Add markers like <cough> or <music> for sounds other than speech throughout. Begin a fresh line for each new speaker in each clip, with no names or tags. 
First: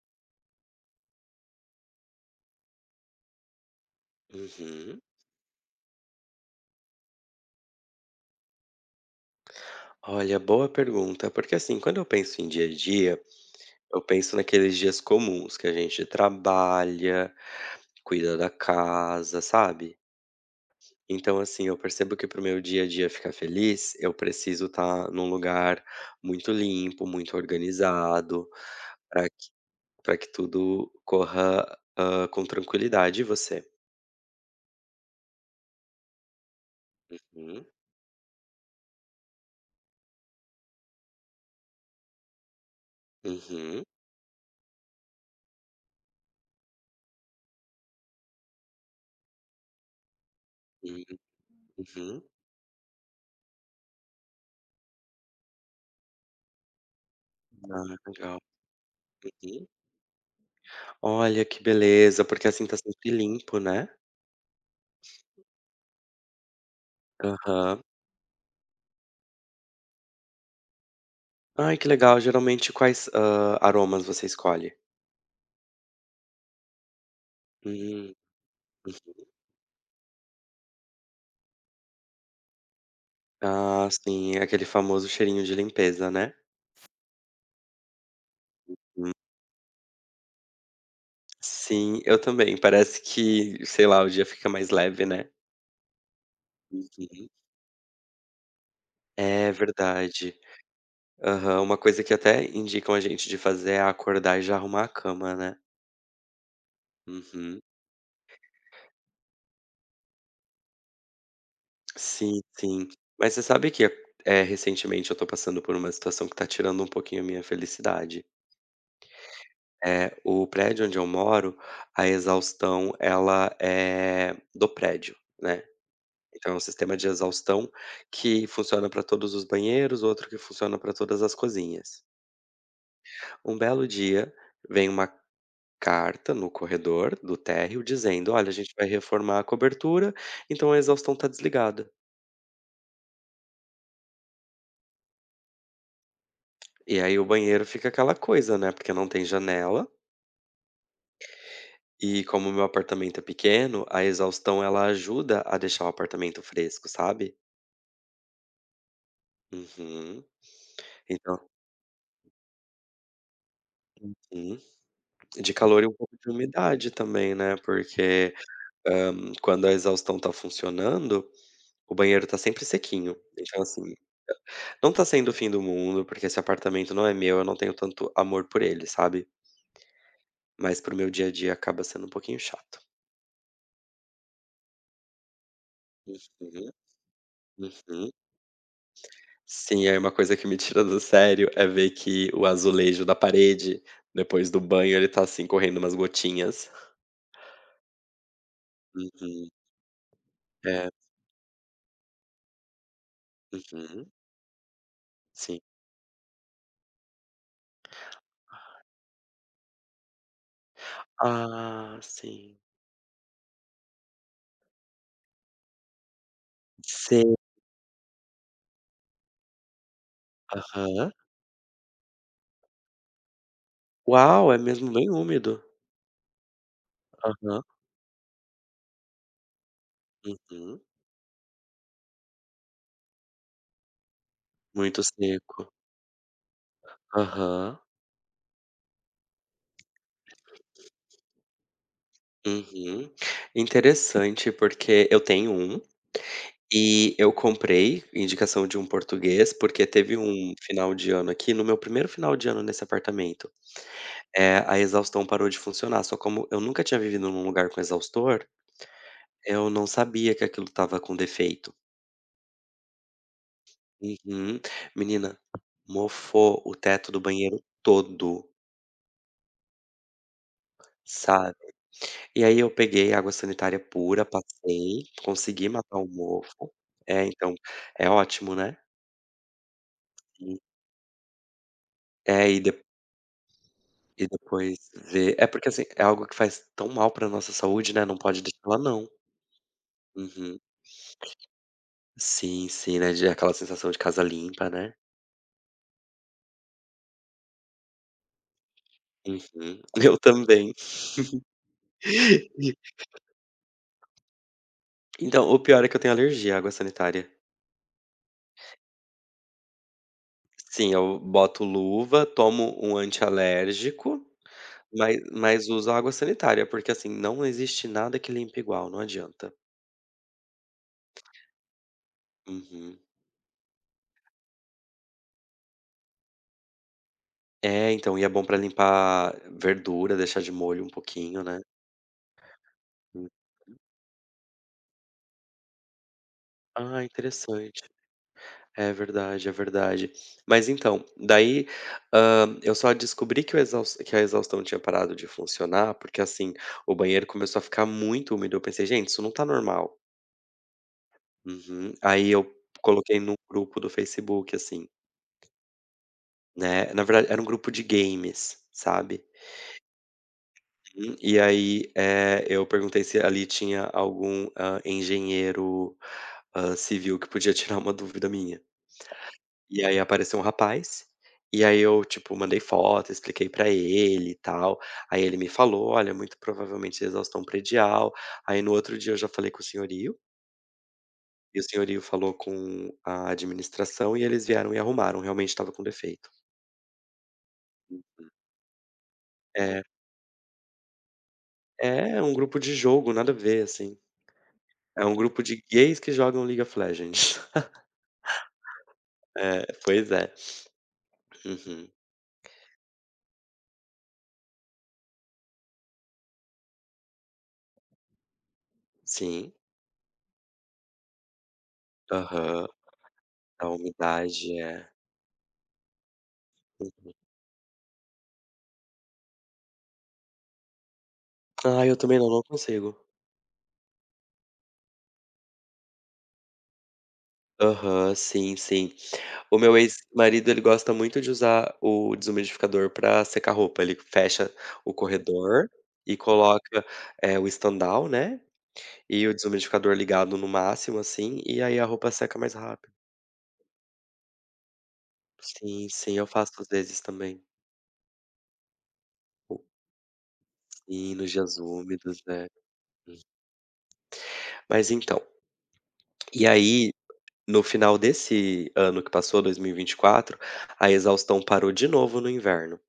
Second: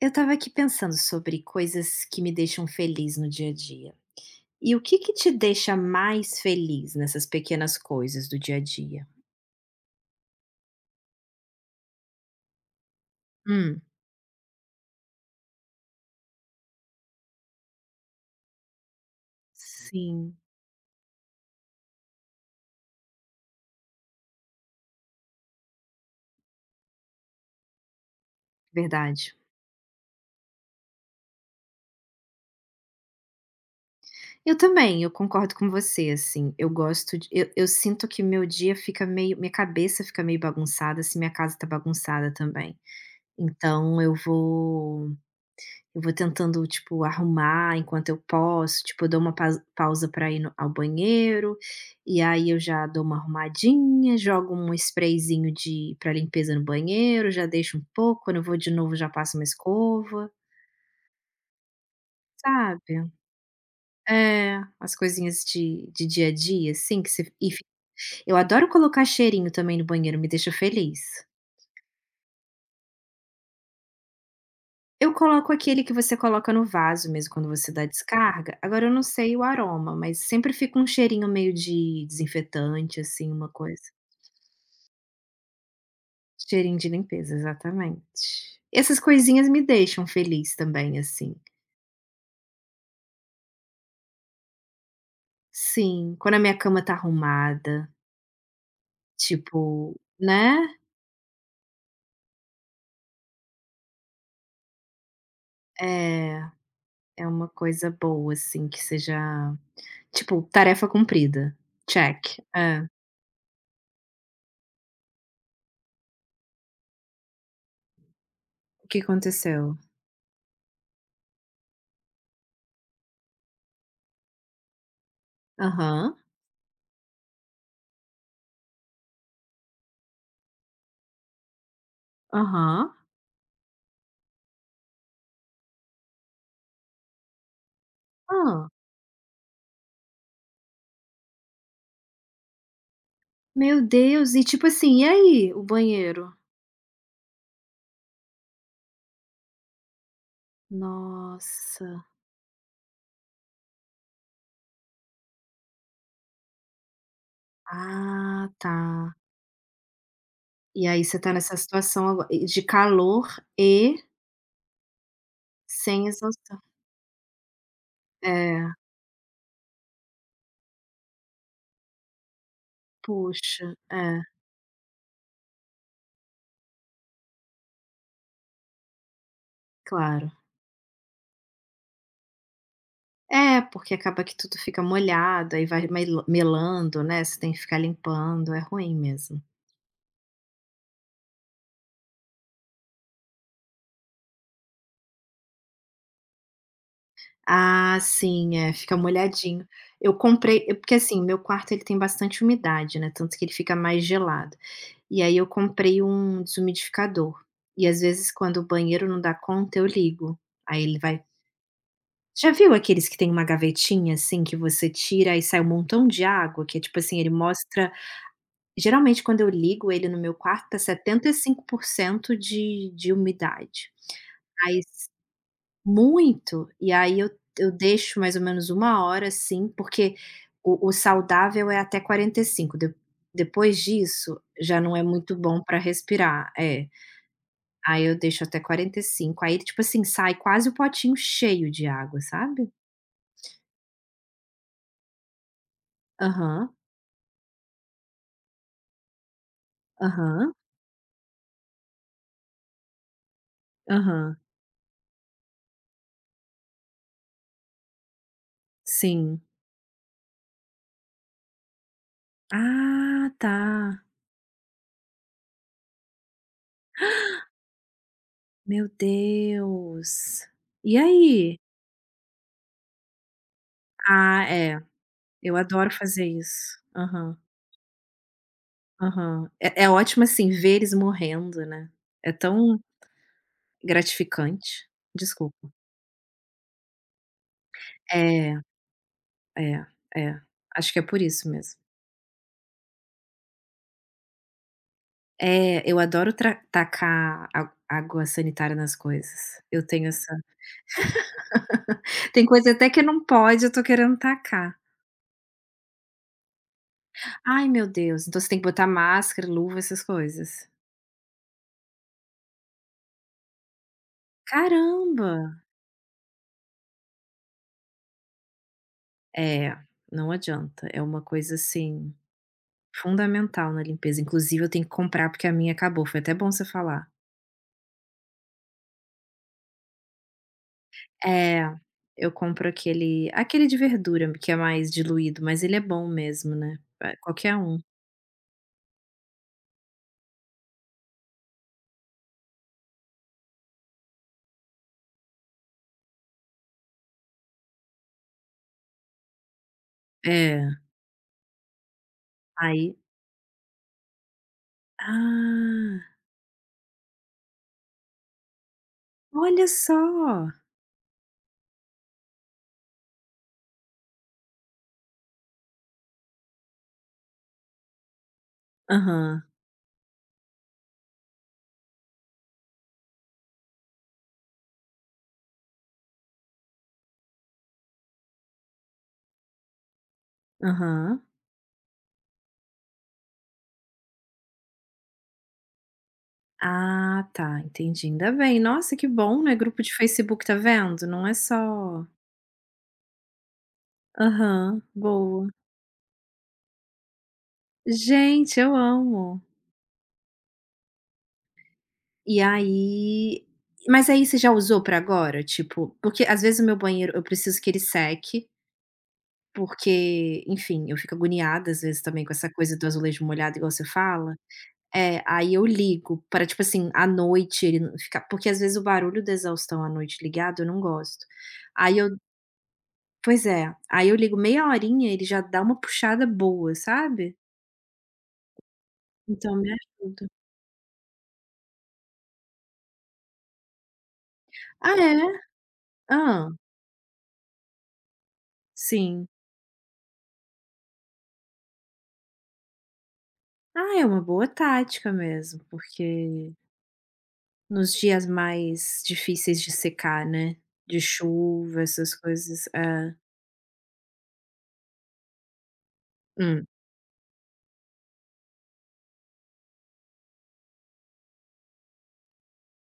Eu estava aqui pensando sobre coisas que me deixam feliz no dia a dia. E o que
Uhum.
que te deixa mais feliz nessas pequenas coisas do dia a dia?
Olha, boa pergunta, porque assim, quando eu penso em dia a dia,
Hum,
eu penso naqueles dias comuns que a gente trabalha, cuida da casa, sabe?
sim,
Então, assim, eu percebo que pro meu dia a dia ficar feliz, eu preciso estar num lugar muito limpo, muito organizado, para
verdade.
que, para que tudo corra com tranquilidade. E você?
Eu também, eu concordo com você, assim, eu gosto de eu
Hum.
eu sinto que meu dia fica meio minha cabeça fica meio bagunçada se minha casa tá bagunçada também.
Uhum.
Então eu vou Eu vou tentando, tipo, arrumar enquanto eu posso, tipo, eu dou uma pas pausa para ir no ao
Uhum.
banheiro, e
Uhum.
aí eu já dou uma arrumadinha, jogo um sprayzinho de para limpeza no banheiro, já deixo um
Ah,
pouco, quando
legal.
eu vou de novo já passo uma
Uhum.
escova,
Olha que beleza, porque assim tá
sabe?
sempre limpo, né.
É, as coisinhas de dia a dia, assim, que você e fi
Aham.
eu adoro colocar cheirinho também no banheiro, me deixa feliz.
Ai, que legal, geralmente quais, aromas você escolhe?
Eu coloco aquele que você coloca no vaso mesmo quando você
Hum.
dá descarga, agora eu não
Uhum.
sei o aroma, mas sempre fica um cheirinho meio de desinfetante, assim, uma coisa.
Ah, sim, aquele famoso cheirinho de limpeza, né.
Cheirinho de limpeza, exatamente. Essas coisinhas me deixam feliz também, assim.
Sim, eu também, parece que, sei lá, o dia fica mais leve, né.
Sim, quando a minha cama tá
Uhum.
arrumada,
É
tipo,
verdade.
né?
Aham, uma coisa que até indicam a gente de fazer é acordar e já arrumar a cama, né.
É, é uma
Uhum.
coisa boa, assim, que seja, tipo, tarefa cumprida, check.
Sim,
É.
sim. Mas você sabe que, é recentemente eu tô passando por uma situação que tá tirando um pouquinho a minha felicidade.
O que aconteceu?
É, o prédio onde eu moro, a exaustão ela é do prédio, né.
Aham,
Então é um sistema de exaustão que funciona para todos os banheiros, outro que funciona para todas as cozinhas.
aham.
Um belo dia, vem uma carta no corredor do térreo dizendo: "Olha, a
Hã.
gente vai reformar a cobertura, então a exaustão está desligada".
Meu Deus, e tipo assim, e aí o banheiro?
E aí o banheiro fica aquela coisa, né, porque não tem janela,
Nossa,
e como o meu apartamento é pequeno, a exaustão ela ajuda a deixar o apartamento fresco, sabe.
ah tá.
Uhum.
E aí você tá
Então.
nessa situação ago e de calor e
Uhum. De calor e um
sem
pouco de
exaustão.
umidade também, né, porque,
É,
quando a exaustão tá funcionando, o banheiro tá sempre sequinho. Então,
puxa,
assim,
é,
não tá sendo o fim do mundo, porque esse apartamento não é meu, eu não tenho tanto amor por ele, sabe,
claro.
mas para o meu dia a dia acaba sendo um pouquinho chato.
É, porque acaba que tudo fica molhado, aí vai melo
Uhum,
melando, né, você tem que ficar
uhum.
limpando, é ruim mesmo.
Sim, aí uma coisa que me tira do sério é ver que o azulejo da parede, depois do banho, ele tá, assim, correndo umas gotinhas.
Ah, sim, é, fica
Uhum.
molhadinho. Eu comprei é
É.
porque, assim, meu quarto ele tem bastante umidade, né, tanto que ele fica mais
Uhum.
gelado. E aí eu
Sim.
comprei um desumidificador, e às vezes quando o banheiro não dá conta eu ligo, aí ele vai
Ah,
já
sim.
viu aqueles que tem uma gavetinha, assim, que você tira e sai um montão de água, que é tipo assim, ele
Sei,
mostra geralmente quando eu ligo ele no meu quarto tá
aham.
75% de umidade.
Uau, é
Aí
mesmo bem úmido.
muito. E aí eu
Aham,
eu deixo mais ou menos uma hora, assim, porque
uhum.
o saudável é até 45, de depois disso, já não é
Muito
muito bom
seco.
para respirar. É.
Aham,
Aí eu deixo até 45 aí, tipo assim, sai quase o potinho cheio de água, sabe.
uhum. Interessante, porque eu tenho um,
Aham,
e eu comprei indicação de um português, porque teve
aham,
um final de ano aqui, no meu primeiro final de ano nesse apartamento,
aham.
é a exaustão parou de funcionar, só como eu nunca tinha vivido num lugar com exaustor,
Sim.
eu não sabia que aquilo estava com defeito.
Ah, tá.
Uhum. Menina, mofou o teto do banheiro todo,
Meu Deus. E
sabe.
aí?
E aí eu peguei água sanitária pura,
Ah, é.
passei,
Eu
consegui
adoro
matar o
fazer
mofo.
isso.
É,
Aham.
então, é ótimo, né.
Aham. É ótimo, assim,
E
ver eles morrendo, né. É
é, e de
tão
e depois
gratificante.
ver é porque,
Desculpa.
assim, é algo que faz tão mal pra nossa saúde, né, não pode
É,
deixar ela não.
é, é.
Uhum.
Acho que é por isso mesmo.
Sim, sim, né, de aquela sensação de casa limpa, né.
É, eu adoro tra tacar á água sanitária nas coisas.
Uhum.
Eu
<laughs>
tenho
Eu
essa
também.
tem coisa até
<laughs>
que não pode, eu tô querendo tacar.
Então, o pior é que eu tenho alergia à água sanitária.
"Ai, meu Deus", então você tem que botar máscara, luva, essas coisas.
Sim, eu boto luva, tomo um antialérgico. Mas
Caramba!
mas usa água sanitária, porque, assim, não existe nada que limpe igual, não adianta.
É, não adianta. É uma coisa, assim,
Uhum.
fundamental na limpeza. Inclusive eu tenho que comprar, porque a minha acabou. Foi até bom você falar.
É, então, e é bom pra limpar verdura, deixar de molho um pouquinho, né.
É, eu compro
Hum.
aquele de verdura que é mais diluído, mas ele é bom mesmo, né,
Ah,
qualquer um.
interessante. É verdade, é verdade. Mas então, daí, eu só descobri que o exaus que a exaustão tinha parado de funcionar, porque, assim, o banheiro começou a ficar muito úmido, eu pensei: "Gente, isso não tá normal".
É,
Uhum. Aí eu
aí
coloquei num grupo do Facebook, assim,
ah,
né, na verdade era um grupo de games, sabe.
olha só!
E aí, eu perguntei se ali tinha algum, engenheiro, civil que podia <laughs> tirar uma dúvida minha.
Aham,
E aí apareceu um rapaz, e aí eu, tipo, mandei foto, expliquei pra ele e tal. Aí ele me falou: "Olha, muito provavelmente exaustão predial". Aí no outro dia eu já falei com o senhorio,
aham.
e o senhorio falou com a administração e eles vieram e arrumaram, realmente estava com defeito.
Ah, tá, entendi, ainda bem. Nossa, que bom, né, grupo
É,
de Facebook, tá vendo? Não é só
é um grupo de jogo, nada a ver, assim.
aham,
É um grupo
boa.
de gays que jogam League of Legends.
Gente, eu amo.
É, pois é. Uhum.
E aí mas aí você já usou pra agora? Tipo, porque às vezes o meu banheiro eu preciso que ele seque.
Sim.
Porque, enfim, eu fico agoniada às vezes também com essa
Aham.
coisa do azulejo molhado
A
igual você fala.
umidade, é.
É, aí eu ligo para tipo assim, à
Uhum.
noite ele não ficar porque às vezes o barulho da exaustão à noite ligado eu não gosto.
Ai, eu
Aí eu
também não, não consigo.
pois é, aí eu ligo meia horinha, ele já dá uma puxada boa, sabe.
Aham, sim, sim.
Então
O
me
meu
ajuda.
ex-marido, ele gosta muito de usar o desumidificador para secar roupa. Ele fecha o
Ah é?
corredor e
Ah,
coloca, o estandal, né, e
sim.
o desumidificador ligado no máximo, assim, e aí a roupa seca mais rápido.
Ah, é uma boa tática mesmo,
Sim, sim, eu
porque
faço às vezes também.
nos dias mais difíceis de secar, né, de
Sim, nos dias
chuva, essas
úmidos, né.
coisas é.
Hum. Mas então, e
Hum.
aí no final desse ano que passou, 2024, a exaustão parou de novo no inverno.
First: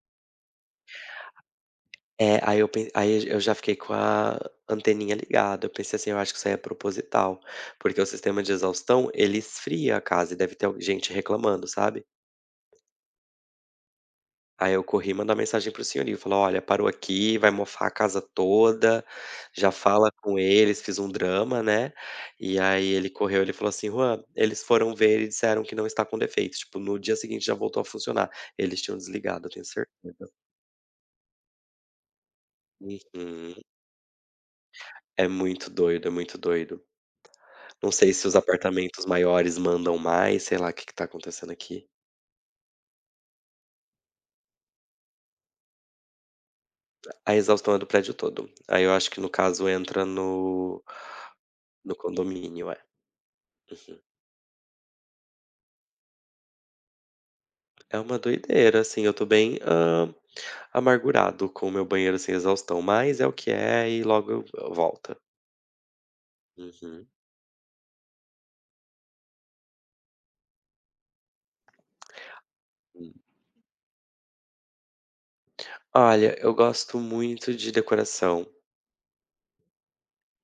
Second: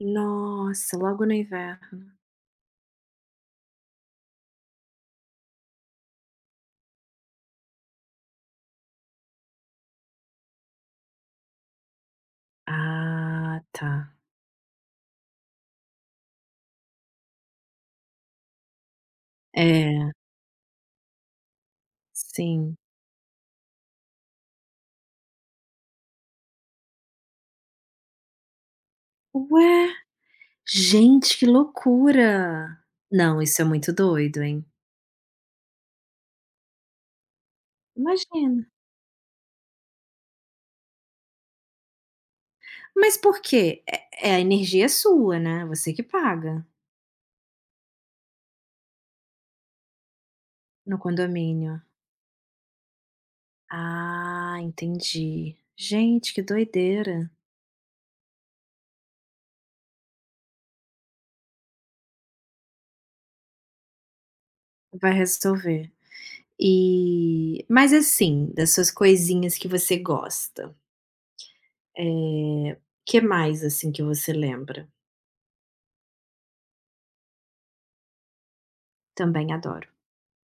Nossa, logo no inverno.
É, aí eu já fiquei com a anteninha ligada, eu pensei assim: "Eu acho que isso aí é proposital", porque o sistema de exaustão, ele esfria a casa e deve ter al gente reclamando, sabe.
Ah, tá.
Aí eu corri e mandar mensagem pro o senhorio, falar: "Olha, parou aqui, vai mofar a casa toda, já
É,
fala com eles", fiz um drama, né. E
sim.
aí ele correu, ele falou assim: "Juan, eles foram ver e disseram que não está com defeito", tipo, no dia seguinte já voltou a funcionar. Eles tinham desligado, eu tenho
Ué,
certeza.
gente, que loucura! Não,
Uhum.
isso é muito doido, hein.
É muito doido, é muito doido. Não sei se os
Imagina.
apartamentos maiores mandam mais, sei lá o que que tá acontecendo aqui.
Mas por quê? A energia é sua, né, você que paga
A exaustão é do prédio todo. Aí eu acho que no caso entra no
no condomínio.
no condomínio, é.
Ah, entendi. Gente, que doideira.
É uma doideira, assim, eu tô bem, amargurado com o meu banheiro sem exaustão, mas é o que é e logo
Vai
volta.
resolver.
Uhum.
E mas, assim, das suas coisinhas que você gosta, É,
Hum.
que mais, assim, que você lembra?
Olha, eu gosto muito de decoração,
Também adoro.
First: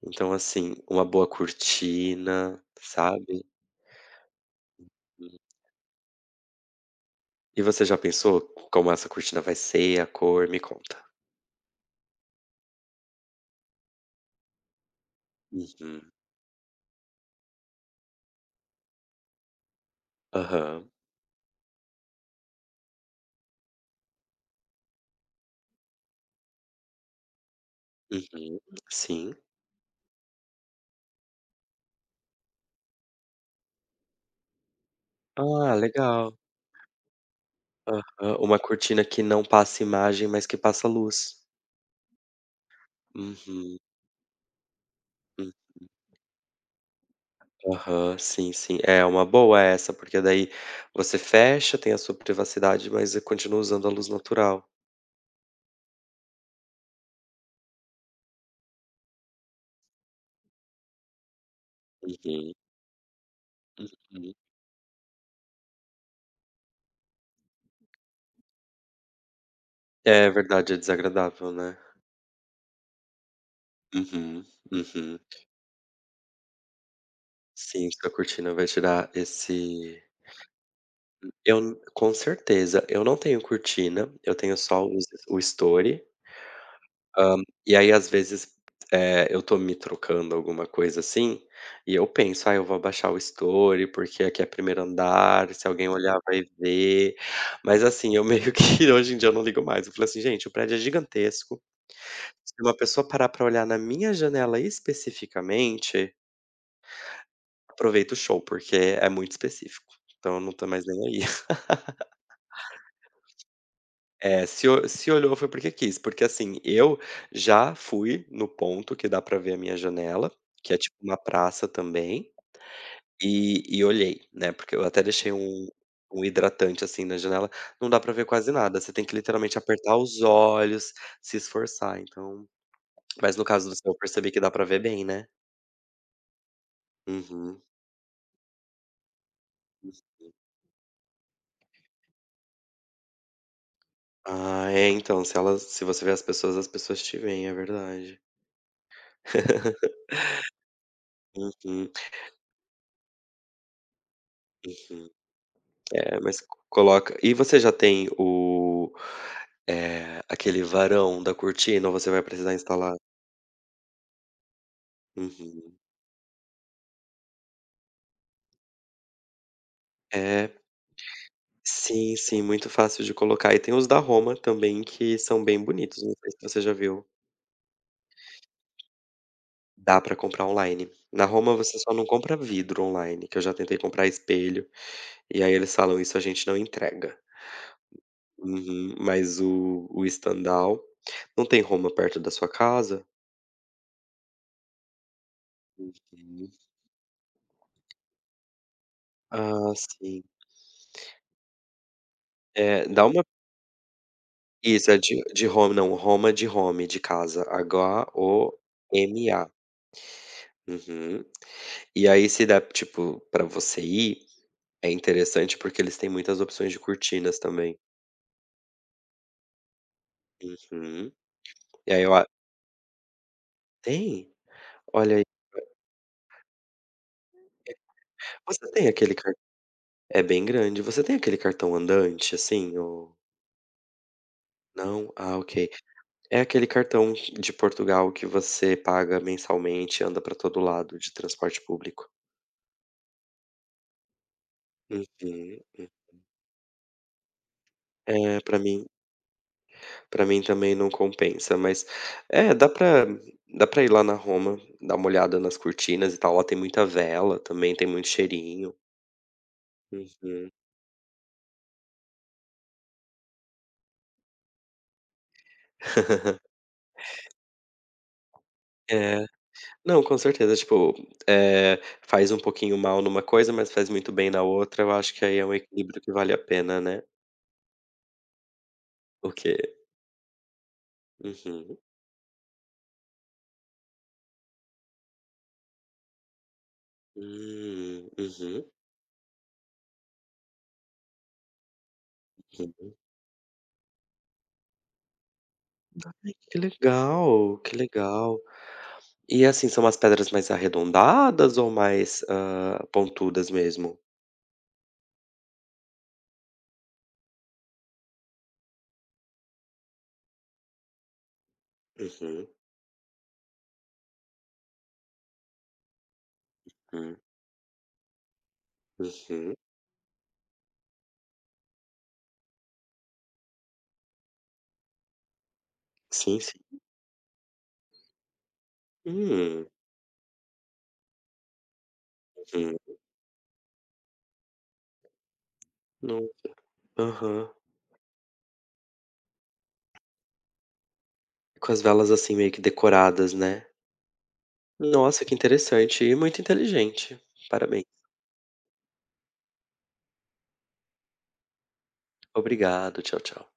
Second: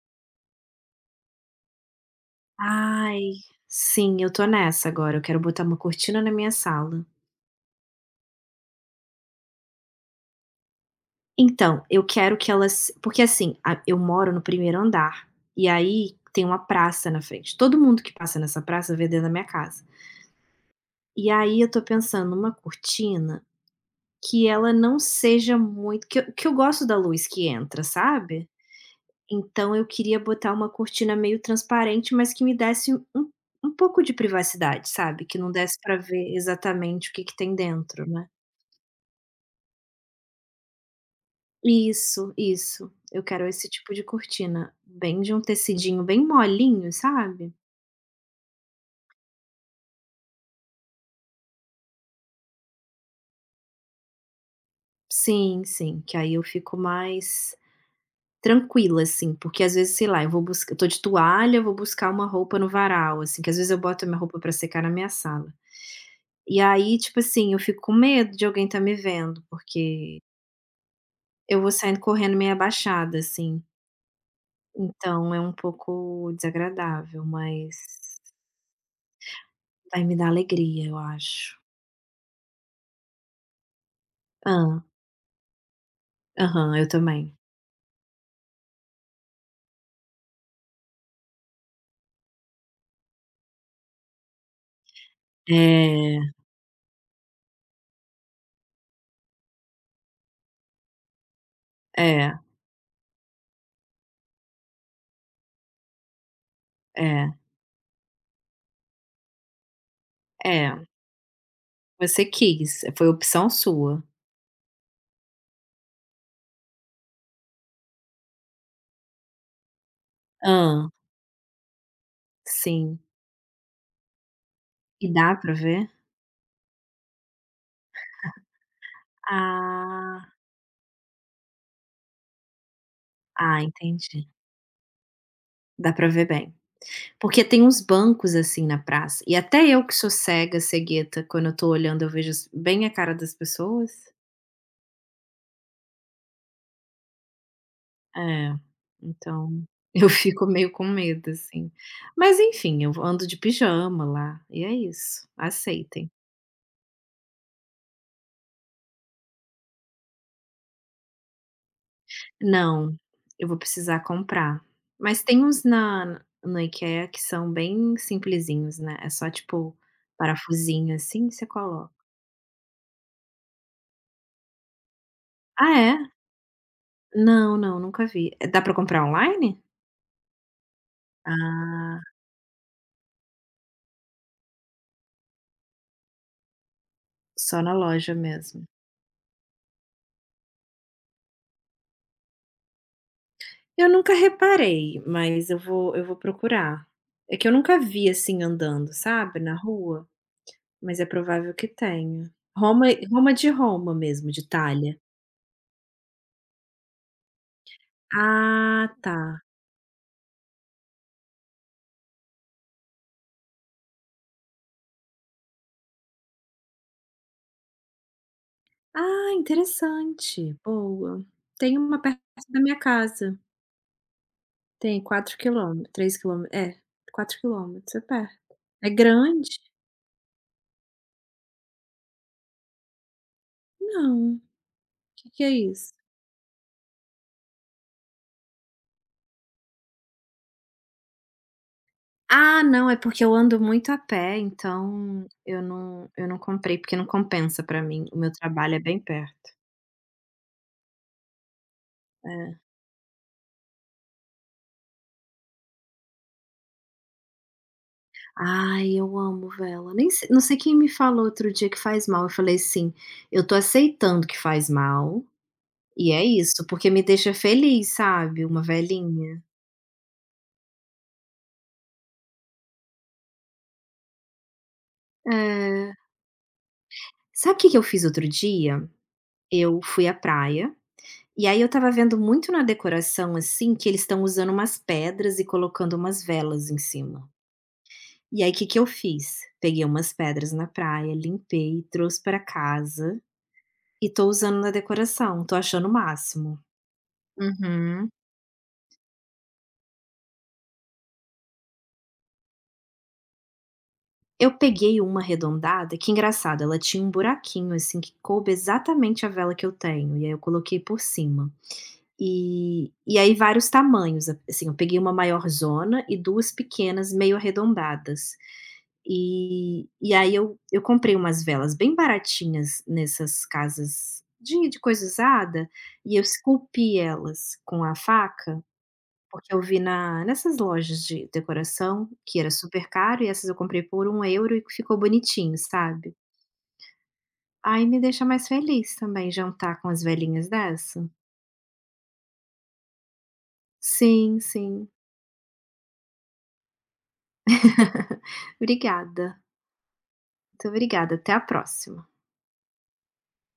então, assim, uma boa cortina,
Ai,
sabe.
sim, eu tô nessa agora, eu
Hum.
quero botar uma cortina na minha sala.
E você já pensou como essa cortina vai ser, a cor? Me conta.
Então, eu quero que elas porque assim, a eu moro no primeiro andar, e
Uhum.
aí tem uma praça na frente, todo mundo que passa nessa praça vê dentro da minha casa.
Aham.
E aí eu tô pensando numa cortina que ela não seja muito que eu gosto da luz que entra, sabe?
Uhum. Sim.
Então eu queria botar uma cortina meio transparente, mas que me desse um um pouco de privacidade, sabe, que não
Ah,
desse para ver
legal.
exatamente o que tem dentro, né.
Aham. Uma cortina que não passa imagem, mas que passa luz.
Isso, isso. Eu quero esse
Uhum.
tipo de cortina, bem de um tecidinho bem molinho, sabe.
Aham, sim, sim. É, uma boa essa, porque daí você fecha, tem a sua privacidade, mas você continua usando a luz natural.
Sim, sim, que aí eu fico mais tranquila, assim, porque às vezes, sei lá, eu vou buscar eu tô de toalha, eu vou buscar uma
Uhum,
roupa no varal, assim, que às vezes eu boto a minha
uhum.
roupa pra secar na minha sala. E aí, tipo assim, eu fico com medo de alguém tá me vendo, porque
É verdade, é desagradável,
eu vou
né.
saindo correndo meio abaixada, assim,
Uhum, uhum.
então é um pouco desagradável, mas
Sim, sua cortina vai tirar esse.
vai me dar alegria, eu acho.
Com certeza, eu não tenho cortina, eu tenho só
Ah,
o story.
Aham, eu também.
Hã, e aí às vezes, eu tô me trocando, alguma coisa assim, e eu penso: "Ah, eu vou abaixar o story, porque aqui é primeiro andar, se alguém
É,
olhar vai ver". Mas assim, eu meio que <laughs> hoje em dia eu não ligo mais, eu falo assim: "Gente, o prédio é gigantesco,
é,
se uma pessoa parar pra olhar na minha janela especificamente,
é,
aproveita o show, porque é muito específico". Então eu não tô mais
é.
nem aí.
Você quis, foi opção sua.
É, se olhou foi porque quis, porque assim, eu já fui no ponto que dá pra ver a minha janela, que é
Ah,
tipo uma praça também,
sim.
e olhei, né, porque eu até
E
deixei
dá pra
um
ver?
um hidratante, assim, na janela, não dá pra ver quase nada, você tem que literalmente apertar os
Ah,
olhos, se esforçar, então mas no
ah,
caso do seu eu
entendi.
percebi que dá pra ver bem, né.
Dá pra ver bem. Porque
Uhum.
tem uns bancos, assim, na praça, e até eu que sou cega, cegueta, quando eu tô olhando eu vejo bem a cara das pessoas.
Ah, é, então, se você vê as pessoas te veem, é verdade.
É, então <laughs>
<laughs>
eu fico meio com medo, assim.
Uhum,
Mas enfim, eu ando de pijama lá, e é
uhum.
isso, aceitem.
É, mas coloca e você já tem aquele varão da cortina ou você vai precisar instalar?
Não, eu vou precisar comprar. Mas tem uns
Uhum.
na IKEA que são bem simplesinhos, né, é só tipo
É,
parafusinho, assim, você coloca.
sim, sim, muito fácil de colocar. E tem os da Roma também que são bem
Ah, é?
bonitos, não sei se você já viu.
Não, não, nunca vi. É, dá pra comprar online?
Dá pra comprar online. Na Roma você só
Ah,
não compra vidro online, que eu já tentei comprar espelho, e aí eles falam: "Isso a gente não entrega".
só na loja mesmo.
Uhum. Mas o Stendhal não tem Roma perto da sua casa?
Eu nunca reparei, mas eu vou
Uhum.
procurar. É que eu nunca vi, assim, andando, sabe, na
Ah,
rua,
sim.
mas é provável que tenha. Roma
É, dá uma
Roma de Roma mesmo, de
isso,
Itália.
é de home, não, Roma de home, de casa,
Ah, tá.
Homa. Uhum. E aí se dá, tipo, pra você ir, é interessante porque eles têm muitas opções de cortinas também.
Ah, interessante,
Uhum.
boa. Tem
E
uma
aí eu
perto
a
da minha casa.
Tem?
Tem
Olha aí.
4 km, 3 km, é, 4 km, é perto.
Você
É
tem aquele car
grande?
É bem grande. Você tem aquele cartão andante, assim, ou
Não, O
não?
que
Ah,
que é
ok.
isso?
É aquele cartão de Portugal que você paga mensalmente e anda pra todo lado de transporte público.
Ah, não, é porque eu ando muito a pé,
Uhum,
então
hum.
eu não comprei, porque não compensa pra mim. O meu
É, pra
trabalho é
mim.
bem perto.
Pra mim também não compensa, mas é,
É.
dá pra ir lá na Roma, dar uma olhada nas cortinas e tal, lá tem muita vela também, tem muito cheirinho.
Ai, eu amo vela. Nem se não
Uhum.
sei quem me falou outro dia que faz mal. Eu falei assim: "Eu tô aceitando que faz mal, e é
<laughs>
isso, porque me deixa feliz, sabe, uma
É.
velinha".
Não, com certeza, tipo, faz um pouquinho mal numa coisa, mas faz muito bem na outra, eu acho que aí é um
É.
equilíbrio que vale a pena, né.
Sabe o que eu fiz outro dia?
O quê?
Eu fui à praia, e aí eu
Uhum.
estava vendo muito na decoração, assim, que eles estão usando umas pedras e colocando umas velas em cima. E aí, o que
Uhum,
que eu fiz? Peguei umas pedras na praia, limpei, trouxe pra
uhum.
casa e tô usando na decoração, tô achando o
Ai,
máximo.
que legal, que
Uhum.
legal. E, assim, são as pedras mais arredondadas ou mais, pontudas mesmo?
Eu peguei uma arredondada, que engraçado, ela tinha um buraquinho, assim, que coube exatamente a vela que eu tenho, e aí eu coloquei por cima.
Uhum.
E aí vários tamanhos, assim, eu peguei uma maior zona e 2 pequenas
Hum,
meio arredondadas.
uhum.
E aí eu comprei umas velas bem baratinhas nessas casas de coisa usada, e eu
Sim, sim.
esculpi elas com a faca, porque eu
Hum,
vi na nessas lojas de decoração que era super
uhum.
caro e essas eu comprei por 1 euro e ficou bonitinho, sabe.
No Aham.
Aí me deixa mais feliz também jantar com as velhinhas dessa.
Com as velas, assim, meio que decoradas, né.
Sim, sim.
Nossa, que interessante e muito inteligente. Parabéns.
<laughs> Obrigada, muito obrigada. Até a próxima.
Obrigado. Tchau, tchau.